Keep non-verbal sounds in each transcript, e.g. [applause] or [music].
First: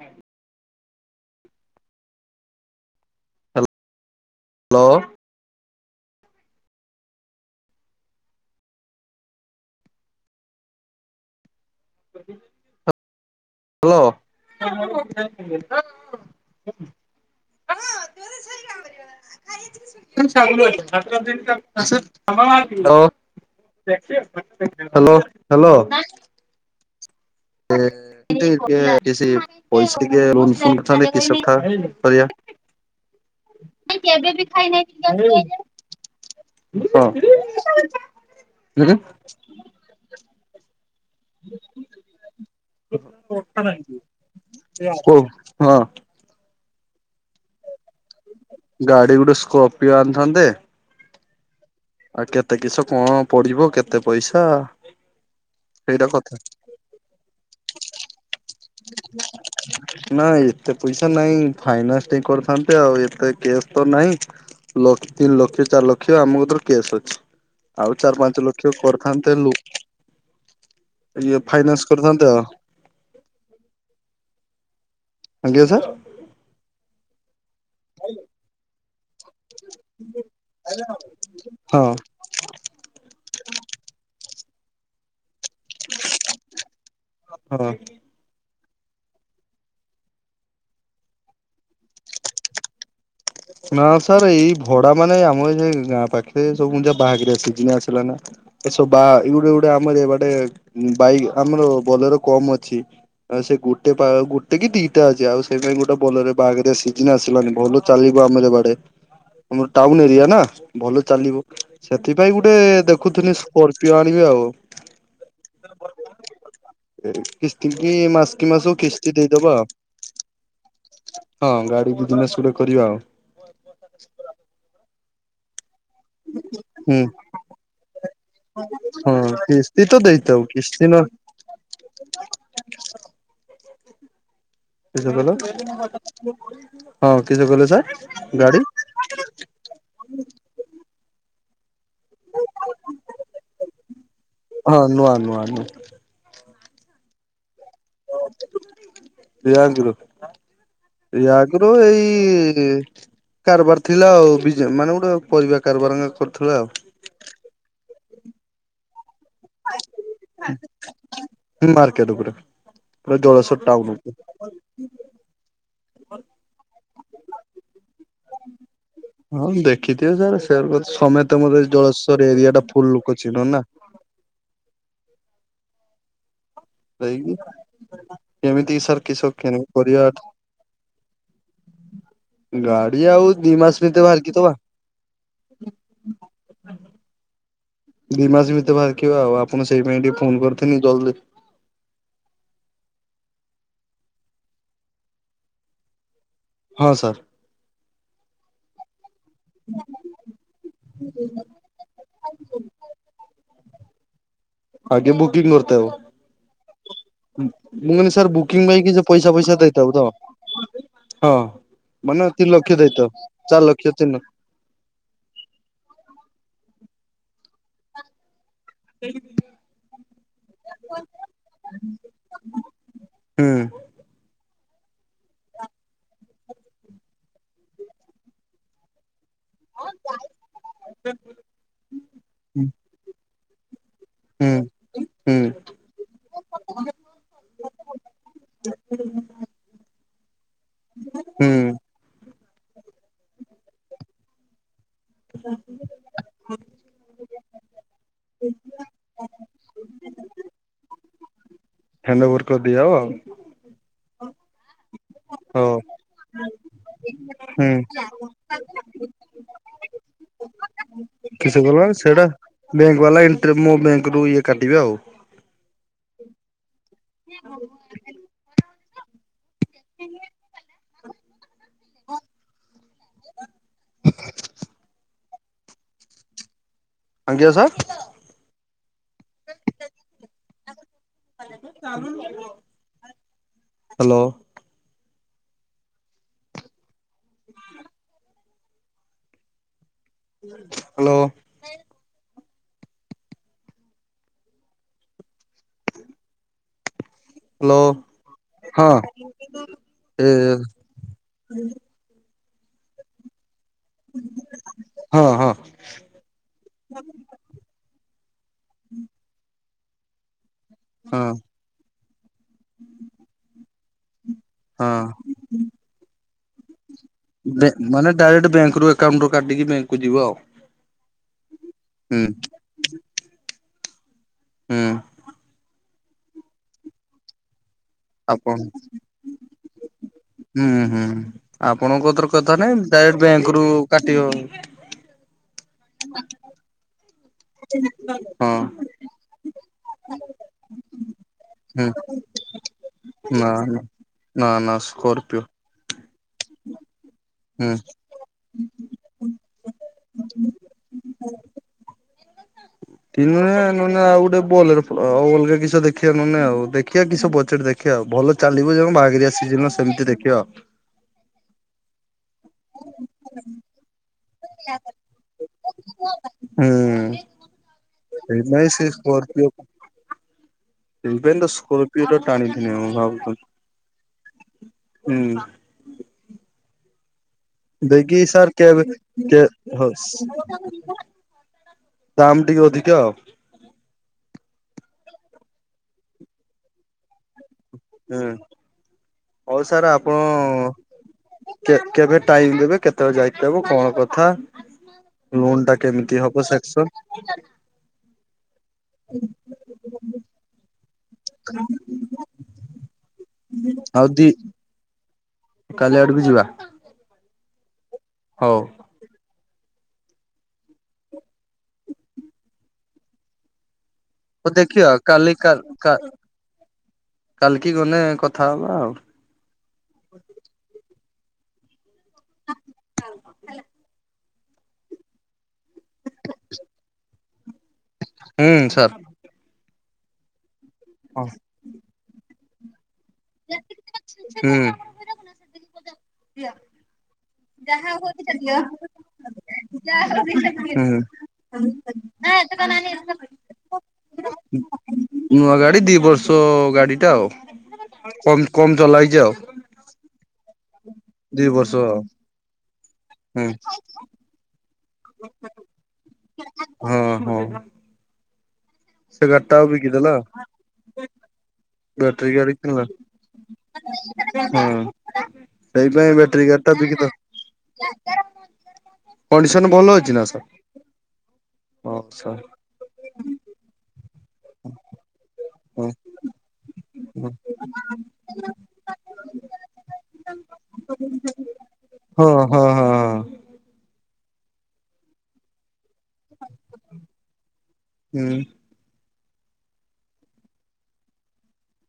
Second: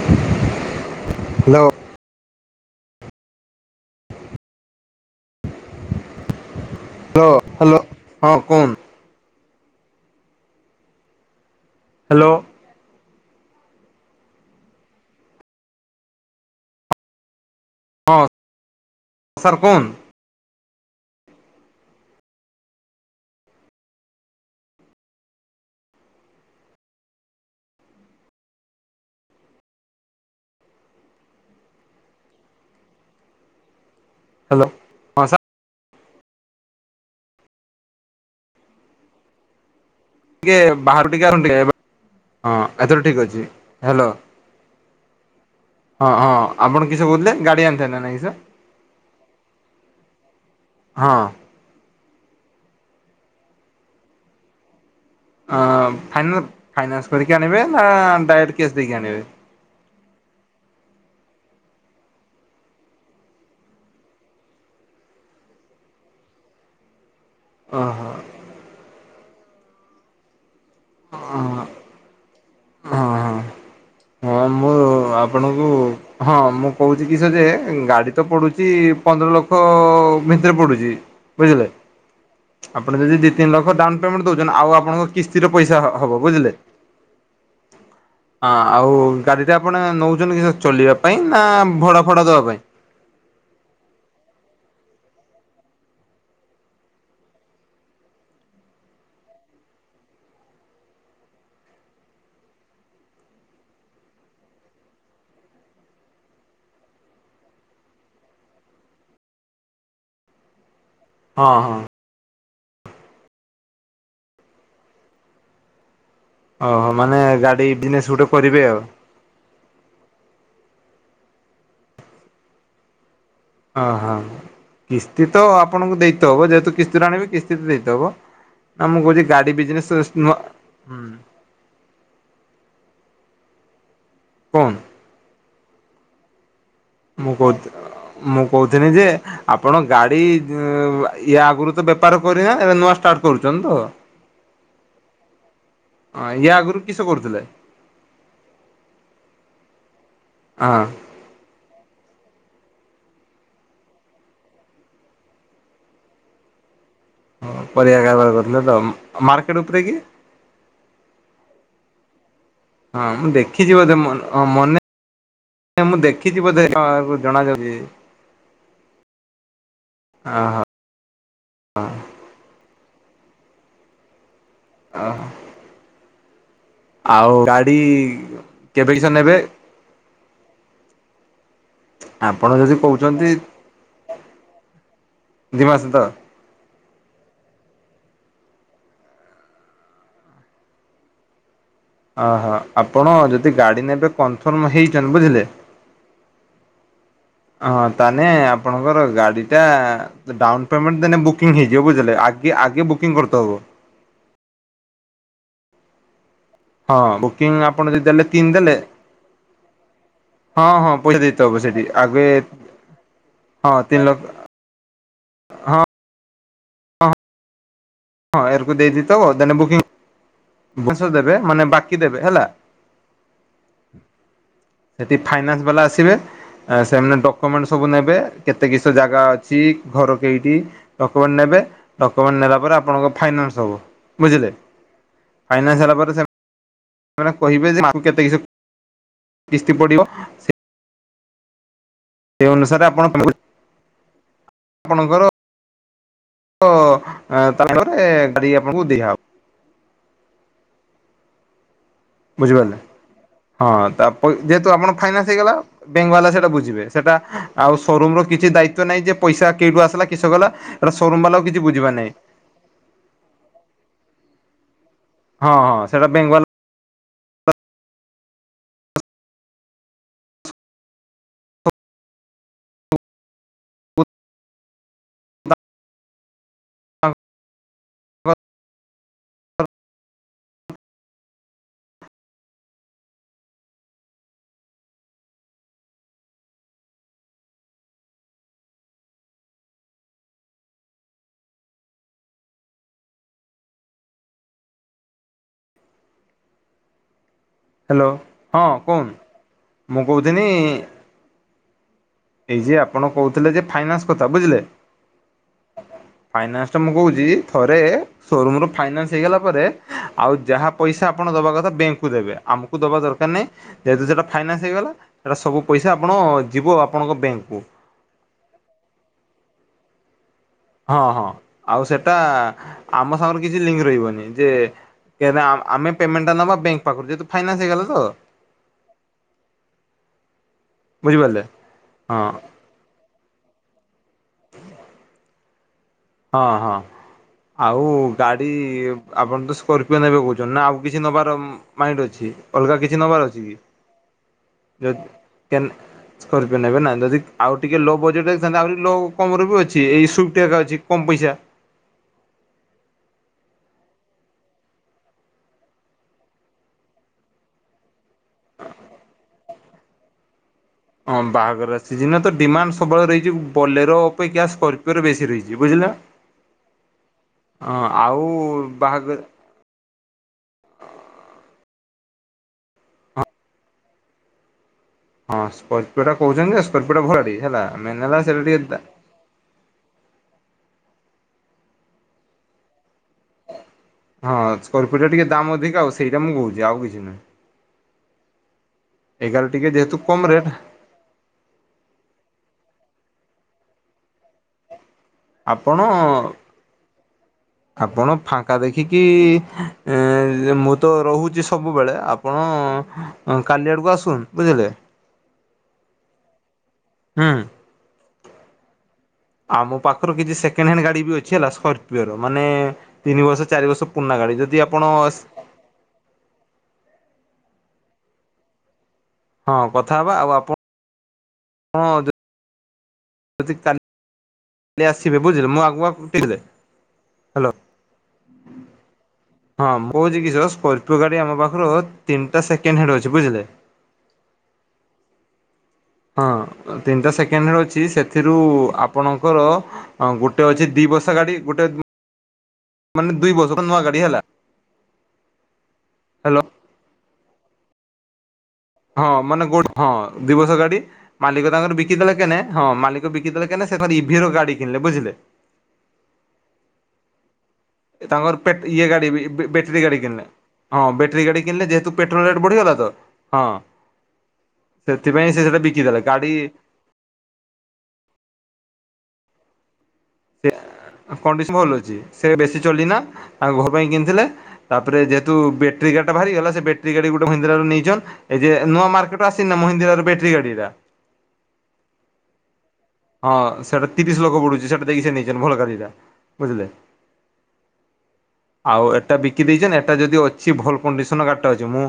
ହ hello. Hello. Hello hello ହଁ କୁହନ୍ତୂ। ହ୍ୟାଲୋ। ହ୍ୟାଲୋ। ହଁ ସାର୍ କୁହନ୍ [inaudible] [inaudible] ହ୍ୟାଲୋ ହ୍ୟାଲୋ। ତି ଟିକେ ପଇସା ଟିକେ କରିବା [inaudible] ନ ଏବେ ବି ହ୍ୟାଲୋ ହଁ ଖାଇନାହିଁ। ସାର୍ ହଁ। ଟିକେ ବାହାରୁ ଟିକେ ଆସନ୍ତୁ ଟିକେ। ହଁ ଏଥର ଠିକ ଅଛି ହ୍ୟାଲୋ। କହୁ ହଁ। ଆପଣ କିସ କହୁଥିଲେ ଗାଡ଼ି ଆଣିଥାନ୍ତେ ନା ନାଇଁ କିସ? ଗାଡି ଗୋଟେ ସ୍କର୍ପିଓ ଆଣିଥାନ୍ତେ। ହଁ। ଆଉ କେତେ କିସ କଣ ପଡିବ କେତେ ପଇସା? ହଁ ସେଇଟା କଥା ଫାଇନା ଫାଇନାନ୍ସ କରିକି ଆଣିବେ ନା ଡାଇରେକ୍ଟ କ୍ୟାସ୍ ଦେଇକି ଆଣିବେ। ନା ଏତେ ପଇସା ନାହିଁ ଫାଇନାନ୍ସ ଟେ କରିଥାନ୍ତେ ଆଉ ଏତେ କେ୍ୟାସ୍ ତ ନାହିଁ। ଲକ୍ଷ ତିନି ଲକ୍ଷ ଚାରି ଲକ୍ଷ ଆମ କତିରେ କ୍ୟାସ୍ ଅଛି। ଆଉ ଓହୋ ଚାରି ପାଞ୍ଚ ଲକ୍ଷ କରିଥାନ୍ତେ ଲ ଇଏ ହଁ ଫାଇନାନ୍ସ କରିଥାନ୍ତେ ଆଉ। ଓ ଆଜ୍ଞା ଆପଣଙ୍କୁ ସାର୍ ହଁ ମୁଁ କହୁଛି କି ସେ ଯେ ଗାଡି ତ ପଡୁଛି ପନ୍ଦର ଲକ୍ଷ ଭିତରେ ପଡୁଛି ବୁଝିଲେ। ହଁ। ଆପଣ ଯଦି ଦି ତିନି ଲକ୍ଷ ଡାଉନ ପେମେଣ୍ଟ ଦଉଛନ୍ତି ଆଉ ଆପଣଙ୍କୁ କିସ୍ତିର ପଇସା ହ ହବ ବୁଝିଲେ ହଁ ଆ ଆଉ ଗା ଯଦି ଆପଣ ନେଉଛନ୍ତି କି ସେ ଚଲିବା ପାଇଁ ନା ଭଡ଼ା ଫଡ଼ା ଦେବା ପାଇଁ? ନା ସାର୍ ଏଇ ଭଡା ମାନେ ଆମର ଆମ ଏଇ ଗାଁ ପାଖରେ ସବୁ ଯ ବାହାଘରିଆ ଶିଯିନ ଆସିଲା ନା। ଏସବୁ ବା ଏ ଗୋଟେ ଗୋଟେ ଆମର ବାଟେ ବାଇ ଆମର ବୋଲେର କମ ଅଛି। ଆଉ ସେ ଗୋଟେ ପା ଗୋଟେ କି ଦିଟା ଅଛି ଆଉ ସେଇଥିପାଇଁ ଗୋଟେ ବୋଲେରୋରେ ବାହାଘରିଆ ସିଝିନ ଆସିଲାନି ଭଲ ଚାଲିବ ଆମର ଏ ବାଡେ ଆମର ଟାଉନ ଏରିଆ ନା ଭଲ ଚାଲିବ। ହଁ ହଁ ସେଥିପାଇଁ ଗୋଟେ ଦେଖୁଥିଲି ସ୍ପର୍ଚିଓ ଆଣିବି ଆଉ। ଓହୋ ଏ ମାନେ ଗାଡି କିସ୍ତି କି ବିଜନେସ ଗୋଟେ ମାସ୍କି କରିବେ ମାସ ଆଉ କିସ୍ ତି ଦେଇଦବା। ହଁ, ଗାଡି ବିଜ୍ ନେସ୍ ଗୁଟେ କରିବା ଆଉ। ଅହ କିସ୍ତି ତ ଆପଣଙ୍କୁ ଦେଇତେ ହବ। ଯେହେତୁ ହୁଁ କିସ୍ତିରେ ଆଣିବେ କିସ୍ତି ତ ଦେଇତେ ହବ। ଆ ମୁଁ କହୁଛି ହଁ ଗାଡି କିସ୍ତି ବିଜନେସ୍ ତ ନ ଦେଇଥାଉ କିସ୍ତି ନ ହୁଁ। କନ୍ କିସ କହିଲ? ହଁ ମୁଁ କିସ କହିଲେ କହୁ, ସାର୍ ମୁଁ ଗାଡି କହୁଥିନି ଯେ ଆପଣ ଗାଡ଼ି-ଇ ୟା ଆଗରୁ ତ ବେପାର କରିନା, ଏ ନୂଆ ଷ୍ଟାର୍ଟ କରୁଛନ୍ତି ତ। ହଁ ନୂଆ ନୂଆ ନୂଆଁ। ହଁ, ୟା ଆଗରୁ କିସ କରୁଥିଲେ? ୟା, ଆଗରୁ ହଁ। ୟା ଆଗୁରୁ ଏଇ କାରବାର ଥିଲା ଆଉ। ବିଜ୍ ମାନେ ଗୁଟେ ପରିବା କାରବାର କରୁଥିଲେ ଆଉ। ହ ପରିବା କାରବାର କରୁଥିଲେ ତ, ମାର୍କେଟ ଉପରେ କି? ହୁଁ ମାର୍କେଟ ଉପରେ। ହଁ, ପୁରା ମୁଁ ଜଳେଶ୍ୱର ଦେଖିଛି ଟାଉନ ବୋଧେ ଉପରେ। ମନ ହଁ, ମନେ ମୁଁ ଦେଖିଛି ବୋଧେ! କ ଜଣା ଯାଉଛି। ହଁ, ଦେଖିଥିବେ ଯେଆରେ ଓହୋ ସେର୍ ସମେତେ ମତେ ଜଳେଶ୍ଵର ଏରିଆ ଟା ଫୁଲ୍ ଲୋକ ଚି଼ହ୍ନ ନା। ଆ, ହଁ। ଗାଡି ରହିକି କେମିତି କେବେ ସାର୍ କିସ ନେବେ? କିଣି ପରିବା ଆପଣ ଯଦି ଗାଡି କହୁଛନ୍ତି ଆଉ ଦି ମାସ ଭିତରେ ବାହାରିକି ଦବା। ଦି ମାସ ତ ଦି ମାସ ଭିତରେ ବାହାରିକା ଆଉ ଆପଣ ସେଇ ପାଇଁ ଟିକେ ଫୋନ୍ କରିଥିଲି ଜଲଦି। ଅ ହ ଆପଣ ଯଦି ଗାଡି ନେବେ କନଫର୍ମ ହେଇଛନ୍ ବୁଝିଲେ! ହଁ ସାର୍। ହଁ, ତାନେ ଆପଣଙ୍କର ଗାଡି ଟା ଡାଉନ୍ ପେମେଣ୍ଟ ଦେନେ ବୁକିଂ ହେଇଯିବ। ବୁଝିଲେ ଆଗେ ଆଗେ ବୁକିଂ କରିତେହବ। ଆଗେ ବୁକିଂ କରିତେହବ। ହଁ ମୁଁ, ବୁକିଂ ଆପଣ ଯଦି କହିନି ଦେଲେ ସାର୍ ତିନି ବୁକିଂ ଦେଲେ ପାଇଁ କିସ ପଇସା ଫଇସା ଦେଇତେହବ ହଁ ତ? ପଇସା ହଁ, ଦେଇତେ ହବ ସେଠି ଆଗେ ମାନେ ତିନି ଲକ୍ଷ ଦେଇ ତ, ଚାରି ହଁ ଲକ୍ଷ ତିନି ତିନ ହଁ। ହଁ, ଏହାରକୁ ଦେଇଦେଇ ଥବ ଦେନେ ବୁକିଂ ଭୋସୋ ଦେବେ ମାନେ, ବାକି ଦେବେ ହେଲା। ହୁଁ। [inaudible] ସେଠି ଫାଇନାନ୍ସ ବାଲା ଆସିବେ। ସେମାନେ ଡକମେଣ୍ଟ ସବୁ ନେବେ। କେତେ କିସ ଜାଗା ଅଚ୍ ଚି ଘର କେଇଟି ଡକୁମେଣ୍ଟ ନେବେ। ଡକୁମେଣ୍ଟ ନେଲା ହୁଁ ପରେ ଆପଣଙ୍କ ଫାଇନାନ୍ସ ହବ। ବୁଝିଲେ, ହୁଁ ଫାଇନାନ୍ସ ହେଲା ପରେ ସେ ମାନେ କହିବେ ଯେ, ମାସକୁ କେତେ କିସ କିସ୍ତି ପଡିବ। ସେ ହୁଁ। ସେ ଅନୁସାରେ ଆପଣ [inaudible] ଆପଣଙ୍କର [inaudible] [inaudible] ତା'ପରେ ଗାଡି ଆପଣଙ୍କୁ ଦିଆହବ। ହେଣ୍ଡଓଭର୍ କର୍ ବୁଝିପାରିଲେ ଦିଆଅବ। ହଁ, ତାପ ଯେହେତୁ ଆପଣଙ୍କ ଫାଇନାନ୍ସ ହେଇଗଲା, ହଉ ବ୍ୟାଙ୍କ୍ ବାଲା ସେଇଟା ବୁଝିବେ। ସେଟା ହୁଁ ଆଉ ସୋରୁମ୍ ର କିଛି ଦାୟିତ୍ଵ ନାହିଁ ଯେ, ପଇସା କେଇଠୁ ଆସିଲା, କିସ ଗଲା। ସେଟା ସୋରୁୁମ୍ ବାଲା ଆଉ କିଛି ବୁଝିବେ ନାହିଁ। ବ୍ୟାଙ୍କ୍ ବାଲା ଇନ୍ଟ୍ରେ ମୋ ବ୍ୟାଙ୍କରୁ ଇଏ କାଟିବେ ଆଉ। ହଁ, ହଁ, ସେଟା ବ୍ୟାଙ୍କ୍ ବାଲା [inaudible] [inaudible] [inaudible] [inaudible] ଆଜ୍ଞା ସାର୍। [unintelligible] ହ୍ୟାଲୋ [inaudible] ହ୍ୟାଲୋ ହ୍ୟାଲୋ ହଁ କୁହନ ମୁଁ ଏ କହୁଥିନି ଏଇ ଯେ ଆପଣ କହୁଥିଲେ ଯେ ଫାଇନାନ୍ସ କଥା ବୁଝିଲେ। ହଁ ହଁ ଫାଇନାନ୍ସ ଟା ମୁଁ କହୁଛି ଥରେ ସୋରୁମ୍ ରୁ ଫାଇନାନ୍ସ ହେଇଗଲା ପରେ ଆଉ ଯାହା ପଇସା ହଁ ଆପଣ ଦେବା କଥା ବ୍ୟାଙ୍କକୁ ଦେବେ ଆମକୁ ଦେବା ଦରକାର ନାହିଁ ଯେହେତୁ ସେଇଟା ଫାଇନାନ୍ସ ହେଇଗଲା ହଁ। ସେଇଟା ସବୁ ପଇସା ଆପଣ ଯିବ ଆପଣଙ୍କ ବ୍ୟାଙ୍କକୁ। ବେ ମାନେ ଡାଇରେକ୍ଟ ବ୍ୟାଙ୍କୁ ଏକକାଉଣ୍ଟରୁୁ କାଟିକି ବ୍ୟାଙ୍କକୁୁ ଯିବ ଆଉ। ହଁ ହଁ ଆଉ ସେଟା ହୁଁ ଆମ ସାଙ୍ଗରେ କିଛି ଲିଙ୍କ ରହିବନି ଯେ ହୁଁ। କେ ଆ ଆମେ ପେମେଣ୍ଟ ଟା ନେବା ବ୍ୟାଙ୍କ ପାଖରୁ ଯେହେତୁ ଫାଇନାନ୍ସ ହେଇଗଲା ତ ଆପଣ ହୁଁ ହୁଁ ବୁଝିପାରିଲେ। ଆପଣଙ୍କ ହଁ ତର କଥା ନାଇଁ ଡାଇରେଟ ବ୍ୟାଙ୍କ ରୁ କାଟିବ। ହଁ ହଁ। ଆଉ ଗାଡି ହଁ ଆପଣ ତ ସ୍କର୍ପିଓ ନେବେ କହୁଛନ୍ତି ନା ଆଉ କିଛି ନବାରମ ହୁଁ ମାଇଣ୍ଡ ଅଛି ଅଲଗା କିଛି ନବାର ଅଛି ନା କି? ନା। ନା ନା ଯଦି ସ୍କର୍ପିଓ କେନ ସ୍କର୍ପିଓ ନେବେ ନା ଯଦି ଆଉ ହୁଁ ଟିକେ ଲୋ ବଜେଟରେ ଥାନ୍ତା ଆଉରି ଲୋ କମରେ ବି ଅଛି ଏଇ ସୁଇଫ୍ଟ ଆକା ଅଛି କମ ପଇସା। [inaudible] ତି ନହେଲେ ନହେଲେ ଆଉ ଗୋଟେ ବୋଲେରୋ ଆଉ ଅଲଗା କିଛିଟା ଦେଖିବା ନହେଲେ ଆଉ ଦେଖିବା କି ବଜେଟ ଦେଖ ଦେଖିବା ଆଉ ଭଲ ଚାଲିବ ଯେଉ ବାହାଘିରିଆ ସିଜିନର ସେମିତି ଦେଖିବା ଆଉ। ହଁ ବାହାଘର ସିଜିନ ତ ଡିମାଣ୍ଡ ସବୁବେଳେ ରହିଛି ବୋଲେର ଅପେକ୍ଷା ସ୍କର୍ପିଓରେ ବେଶୀ ରହିଛି ବୁଝିଲ। ହୁଁ ହଁ ଆଉ ସେଇଥିପାଇଁ ସେ ବାହାଘର [inaudible] ସେଥିପାଇଁ ତ ସ୍କୋର୍ପିଓର ଟା ଟାଣିକି ନେବ ଭାବୁଥଲି ହଁ ସ୍କର୍ପିଓ ଟା କହୁଛନ୍ତି ସ୍କର୍ପିଓ ଟା ଘଟି ହେଲା। ମେନ୍ ଦେଇକି ହେଲା ସେଇଟା ସାର୍ ଟିକେ କେବେ କେ ହସ ଦାମ ଟିକେ ଅଧିକା ଆଉ। ହଁ ସ୍କୋର୍ପିଓ ଟା ଟିକେ ଦାମ ଅଧିକ ଆଉ ସେଇଟା ମୁଁ କହୁଛି ଆଉ କିଛି ନାଇଁ। ହୁଁ ଏଗାର ହଉ ଟିକେ ସାର୍ ଯେହେତୁ ଆପଣ କମ୍ ରେଟ୍ କେ-କେବେ ଟାଇମ ଦେବେ କେତେବେଳେ ଯାଇକି ତାକୁ କଣ କଥା? ଲୋନ୍ ଟା ଆପଣ କେମିତି ହବ ସେକ୍ସନ? ଆପଣ ଫାଙ୍କା ଦେଖିକି ଏ ମୁଁ ତ ରହୁ ସବୁବେଳେ ଆପଣ କାଲି ଆଡକୁ ଆଉ ଆସୁନ ଦି ବୁଝିଲେ। କାଲି ଆଡକୁ ଯିବା। ହୁଁ। ହଉ। ଆମ ପାଖରୁ କିଛି ସେକେଣ୍ଡ ହ୍ୟାଣ୍ଡ ଗାଡି ବି ଅଛି ହେଲା ସ୍କର୍ପିଓର ମାନେ ତିନି ବର୍ଷ ଚାରି ବର୍ଷ ପୁରୁଣା ଗାଡ଼ି ହଉ ଯଦି ଆପଣ ଦେଖିବା କାଲି କା କା କାଲିକି ଗଣେ କଥା ହେବା ଆଉ। ହଁ କଥା ହବା ଆଉ ଆପଣ ହଁ ଦେ ଯଦି କାଲି କାଲି ଆସିବେ ବୁଝିଲେ ମୁଁ ଆଗୁଆ [unintelligible] ହ୍ୟାଲୋ ହୁଁ ସାର ହଁ ମୁଁ କହୁଛି କି ସ୍କର୍ପିଓ ଗାଡି ହଁ ଆମ ପାଖରୁ ତିନିଟା ସେକଣ୍ଡ ହ୍ୟାଣ୍ଡ ଅଛି ବୁଝିଲେ? ହୁଁ। ହଁ ତିନିଟା ସେକେଣ୍ଡ ହେଣ୍ଡ ଅଛି ସେଥିରୁ ଆପଣଙ୍କର ହଁ ଗୋଟେ ଅଛି ଦି ହୁଁ ବର୍ଷା ଗାଡି ଗୋଟେ ମାନେ ଦୁଇ ବର୍ଷ ନୂଆ ଗାଡି ହେଲା। ନୂଆ ଗାଡି ଦି ବର୍ଷ ହ୍ୟାଲୋ ଗାଡିଟା ଆଉ କମ କମ ଜ ହଁ ମାନେ ଗୋଟ ହଁ ଦି ବର୍ଷ ଗାଡି ଦି ମାଲିକ ବର୍ଷ ତାଙ୍କର ଆଉ ବିକିଦେଲେ କେନେ ହଁ ମାଲିକ ହୁଁ ବିକିଦେଲେ କେନେ ସେ ଇଭିର ଗାଡି କିଣିଲେ ବୁଝିଲେ? ହଁ ହଉ। ତାଙ୍କର ପେଟ ଇଏ ଗାଡି ବେଟେରୀ ଗାଡି ବିକିଦେଲା କିଣିଲେ। ହଁ ବ୍ୟାଟେରୀ ଗାଡ଼ି କିଣିଲେ ଯେହେତୁ ପେଟ୍ରୋଲ ବ୍ୟାଟେରୀ ରେଟ୍ ଗାଡି ବଢ଼ିଗଲା କିଣିଲା ତ ହଁ। ହଁ ସେଥିପାଇଁ ସେ ସେଟା ବିକିଦେଲେ ସେଇପାଇ ବ୍ୟାଟେରୀ ଗାଡି ଗା ତା ବିକିଦେଲେ କଣ୍ଡିସନ ଭଲ ଅଛି ନା? ସାର୍? ସେ କଣ୍ଡିସନ ଭଲ ଅଛି। ହଁ ସେ ସାର୍ ବେଶୀ ଚଲିନା ତାଙ୍କ ଘର ପାଇଁ କିଣିଥିଲେ। ତାପରେ ଯେହେତୁ ହଁ ବେଟ୍ରି ଗାଡ଼ିଟା ବାହାରିଗଲା ସେ ବେଟ୍ରି ଗାଡ଼ି ଗୋଟେ ମହିନ୍ଦ୍ରାର ନେଇଛନ୍। ଏଇ ଯେ ନୂଆ ମାର୍କେଟର ଆସିନି ମହିଦ୍ରା ର ବେଟ୍ରି ଗାଡି ଟା? ହଁ ହଁ ହଁ। ହଁ ସେଟା ତିରିଶ ଲୋକ ବଡୁଛି ସେଟା ଦେଇକି ସେ ନେଇଛନ୍ତି ଭଲ ଗାଡିଟା। ବୁଝିଲେ? ହୁଁ ଆଉ ଏଟା ବିକି ଦେଇଛନ୍ତି ଏଟା ଯଦି ଅଛି ଭଲ କଣ୍ଡିସନ ଗାଡ଼ଟା ଅଛି। ମୁଁ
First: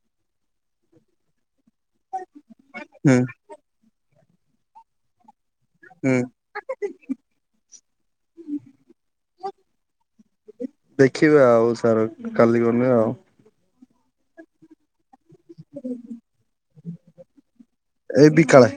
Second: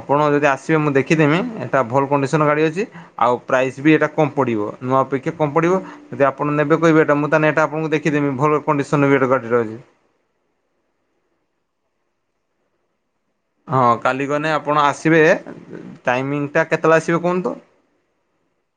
ଆପଣ ଯଦି ଆସିବେ ମୁଁ ଦେଖିଦେମି। ଏଟା ଭଲ କଣ୍ଡିସନ ଗାଡ଼ି ଅଛି ହୁଁ ଆଉ ପ୍ରାଇସ୍ ବି ଏଇଟା କମ୍ ପଡ଼ିବ। ନୂଆ ଅପେକ୍ଷା କମ୍ ପଡ଼ିବ। ହୁଁ। ଯଦ ଆପଣ ନେବେ କଇବେ ଏଟା ମୁଁ ତାହାନେ ଏଇଟା ଆପଣଙ୍କୁ ଦେଖିଦେମି ଭଲ କଣ୍ଡିସନର ହବ ଏଟା ଗାଡିରହିବେ। ଦେଖିବା ଆଉ ସାର କାଲି ଗଲେ ଆଉ ହଁ କାଲି ଗଲେ ଆପଣ ଆସିବେ ଟାଇମିଂଟା କେତେବେଳେ ଆସିବେ କୁହନ୍ତୁ? ଏଇ ବିକାଳେ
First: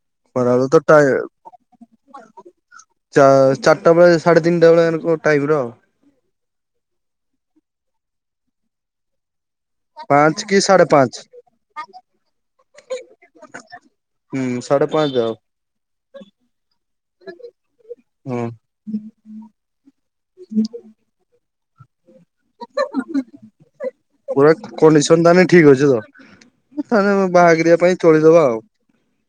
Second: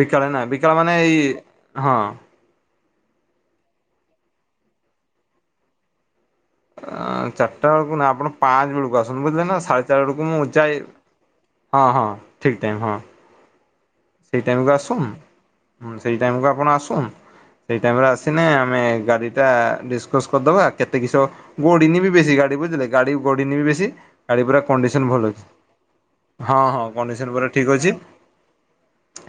ବିକାଳେ ନା ଖରାବେଳେ ବିକାଳ ତ ଟା ମାନେ ଏଇ ହଁ। ଚାରିଟା ବେଳେ ସାଢେ ତିନିଟା ବେଳେ ଟାଇମର ଚାରିଟା ବେଳକୁ ନା ଆପଣ ପାଞ୍ଚ ବେଳକୁ ଆସନ୍ତୁ ବୁଝିଲେ ନା। ସାଢେ ସେତବେଳକୁ ପାଞ୍ଚ ମୁଁ କି ଯାଇ ସାଢେ ପାଞ୍ଚ। ହଁ ହଁ ଠିକ୍ ଟାଇମ୍ ହଁ। ସେଇ ହୁଁ ଟାଇମକୁ ସାଢ଼େ ଆସୁନ୍ ପାଞ୍ଚ ଆଉ ହୁଁ ସେଇ ଟାଇମକୁୁ ଆପଣ ଆସନ। ସେଇ ଟାଇମରେ ଆସିନେ ହଁ ଆମେ ଗାଡିଟା ଡିସକସ କରିଦବା କେତେ କିସ ଗଡିନି ବି ବେଶୀ ଗାଡି ବୁଝିଲେ ଗାଡି ଗଡିିନିବି ବେଶୀ ଗାଡି ପୁରା କଣ୍ଡିସନ ଭଲ ଅଛି। ହଁ ହଁ ତାନେ କଣ୍ଡିସନ ପୁରା ଠିକ୍ ବାହାଘରିଆ ପାଇଁ ଅଛି। ତୋଳିଦବା ଆଉ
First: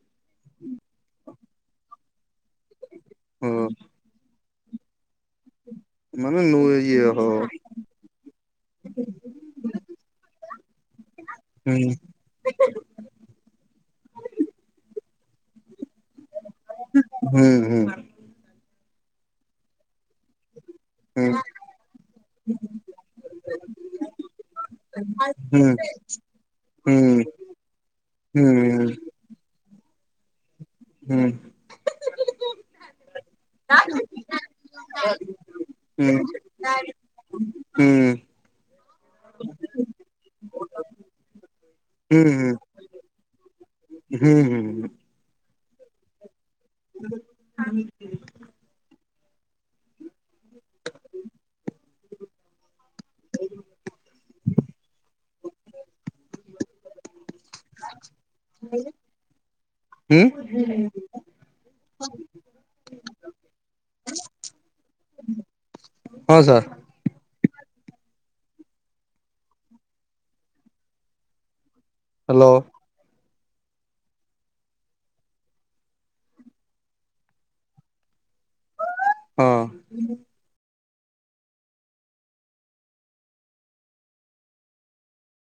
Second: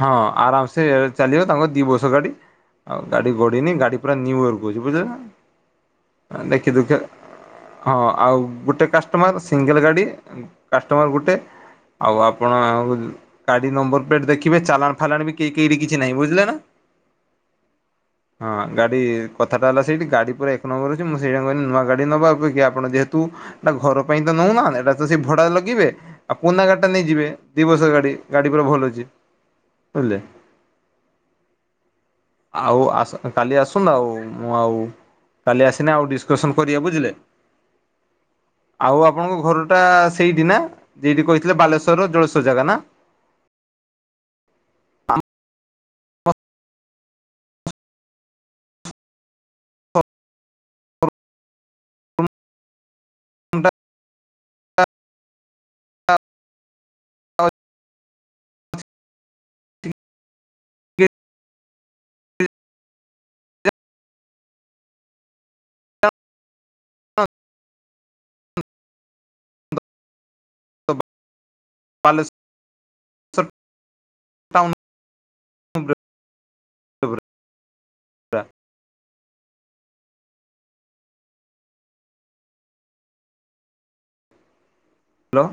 ହଁ ଆରାମସେ ଚାଲିବ ତାଙ୍କ ଦୁଇ ବର୍ଷ ଗାଡ଼ି ଆଉ ଗାଡ଼ି ହଁ ଗଡ଼ିନି। ଗାଡ଼ି ପୁରା ନିଉ ବୁଝିଲେନା ମାନେ ନୁ ଦେଖି ଦୁଃଖା ଇଏ ହଉ ହଁ ଆଉ ଗୋଟେ କାଷ୍ଟମର ସିଙ୍ଗଲ ଗାଡ଼ି କାଷ୍ଟମର ଗୋଟେ। ହୁଁ ଆଉ ଆପଣ ଆଉ ଗାଡି ନମ୍ବର ଏ ଦେଖିବେ ଚାଲାଣ ଫାଲାଣ ବି କି କିରି କିଛି ନାହିଁ ବୁଝିଲେ ନା? ହୁଁ ହୁଁ। ହଁ ଗାଡି କଥାଟା ହେଲା ସେଇଠି ଗାଡି ପୁରା ଏକ ନମ୍ବର ଅଛି। ମୁଁ ହୁଁ ସେଇଟା ପାଇଁ କଇନି ନୂଆ ଗଡ଼ି ନବା ଅପେକ୍ଷା ଆପଣ ଯେହେତୁ ନା ଘର ପାଇଁ ତ ନଉନ ଏଇଟା ତ ସେ ଭଡାରେ ହୁଁ ଲଗେଇବେ। ଆଉ ପୁନା ଗାଡି ଟା ନେଇ ହୁଁ ଯିବେ। ଦି ବର୍ଷର ଗାଡି, ଗାଡି ହୁଁ ପୁରା ଭଲ ଅଛି ବୁଝିଲେ? ହୁଁ। ଆଉ ଆସ କାଲି ଆସୁନ ଆଉ ମୁଁ ଆଉ କାଲି ଆସନେ ଆଉ ହୁଁ ଡିସକସନ କରିବା ବୁଝିଲେ। ହୁଁ। ଆଉ ଆପଣଙ୍କ ଘରଟା ସେଇଠି ନା ଯଇଠି କହିଥିଲେ ବାଲେଶ୍ଵରର ହୁଁ ଜଳେଶ୍ୱର ହୁଁ ଜାଗା ନା? ହୁଁ ହୁଁ ଆମ [inaudible] [inaudible] [inaudible] ହୁଁ। [inaudible] ହଁ ସାର୍। ହଁ। ବାଲେଶ୍ଵର। ହ୍ୟାଲୋ। ଟାଉନ ଉପରେ [unintelligible] ହଁ। ହ୍ୟାଲୋ।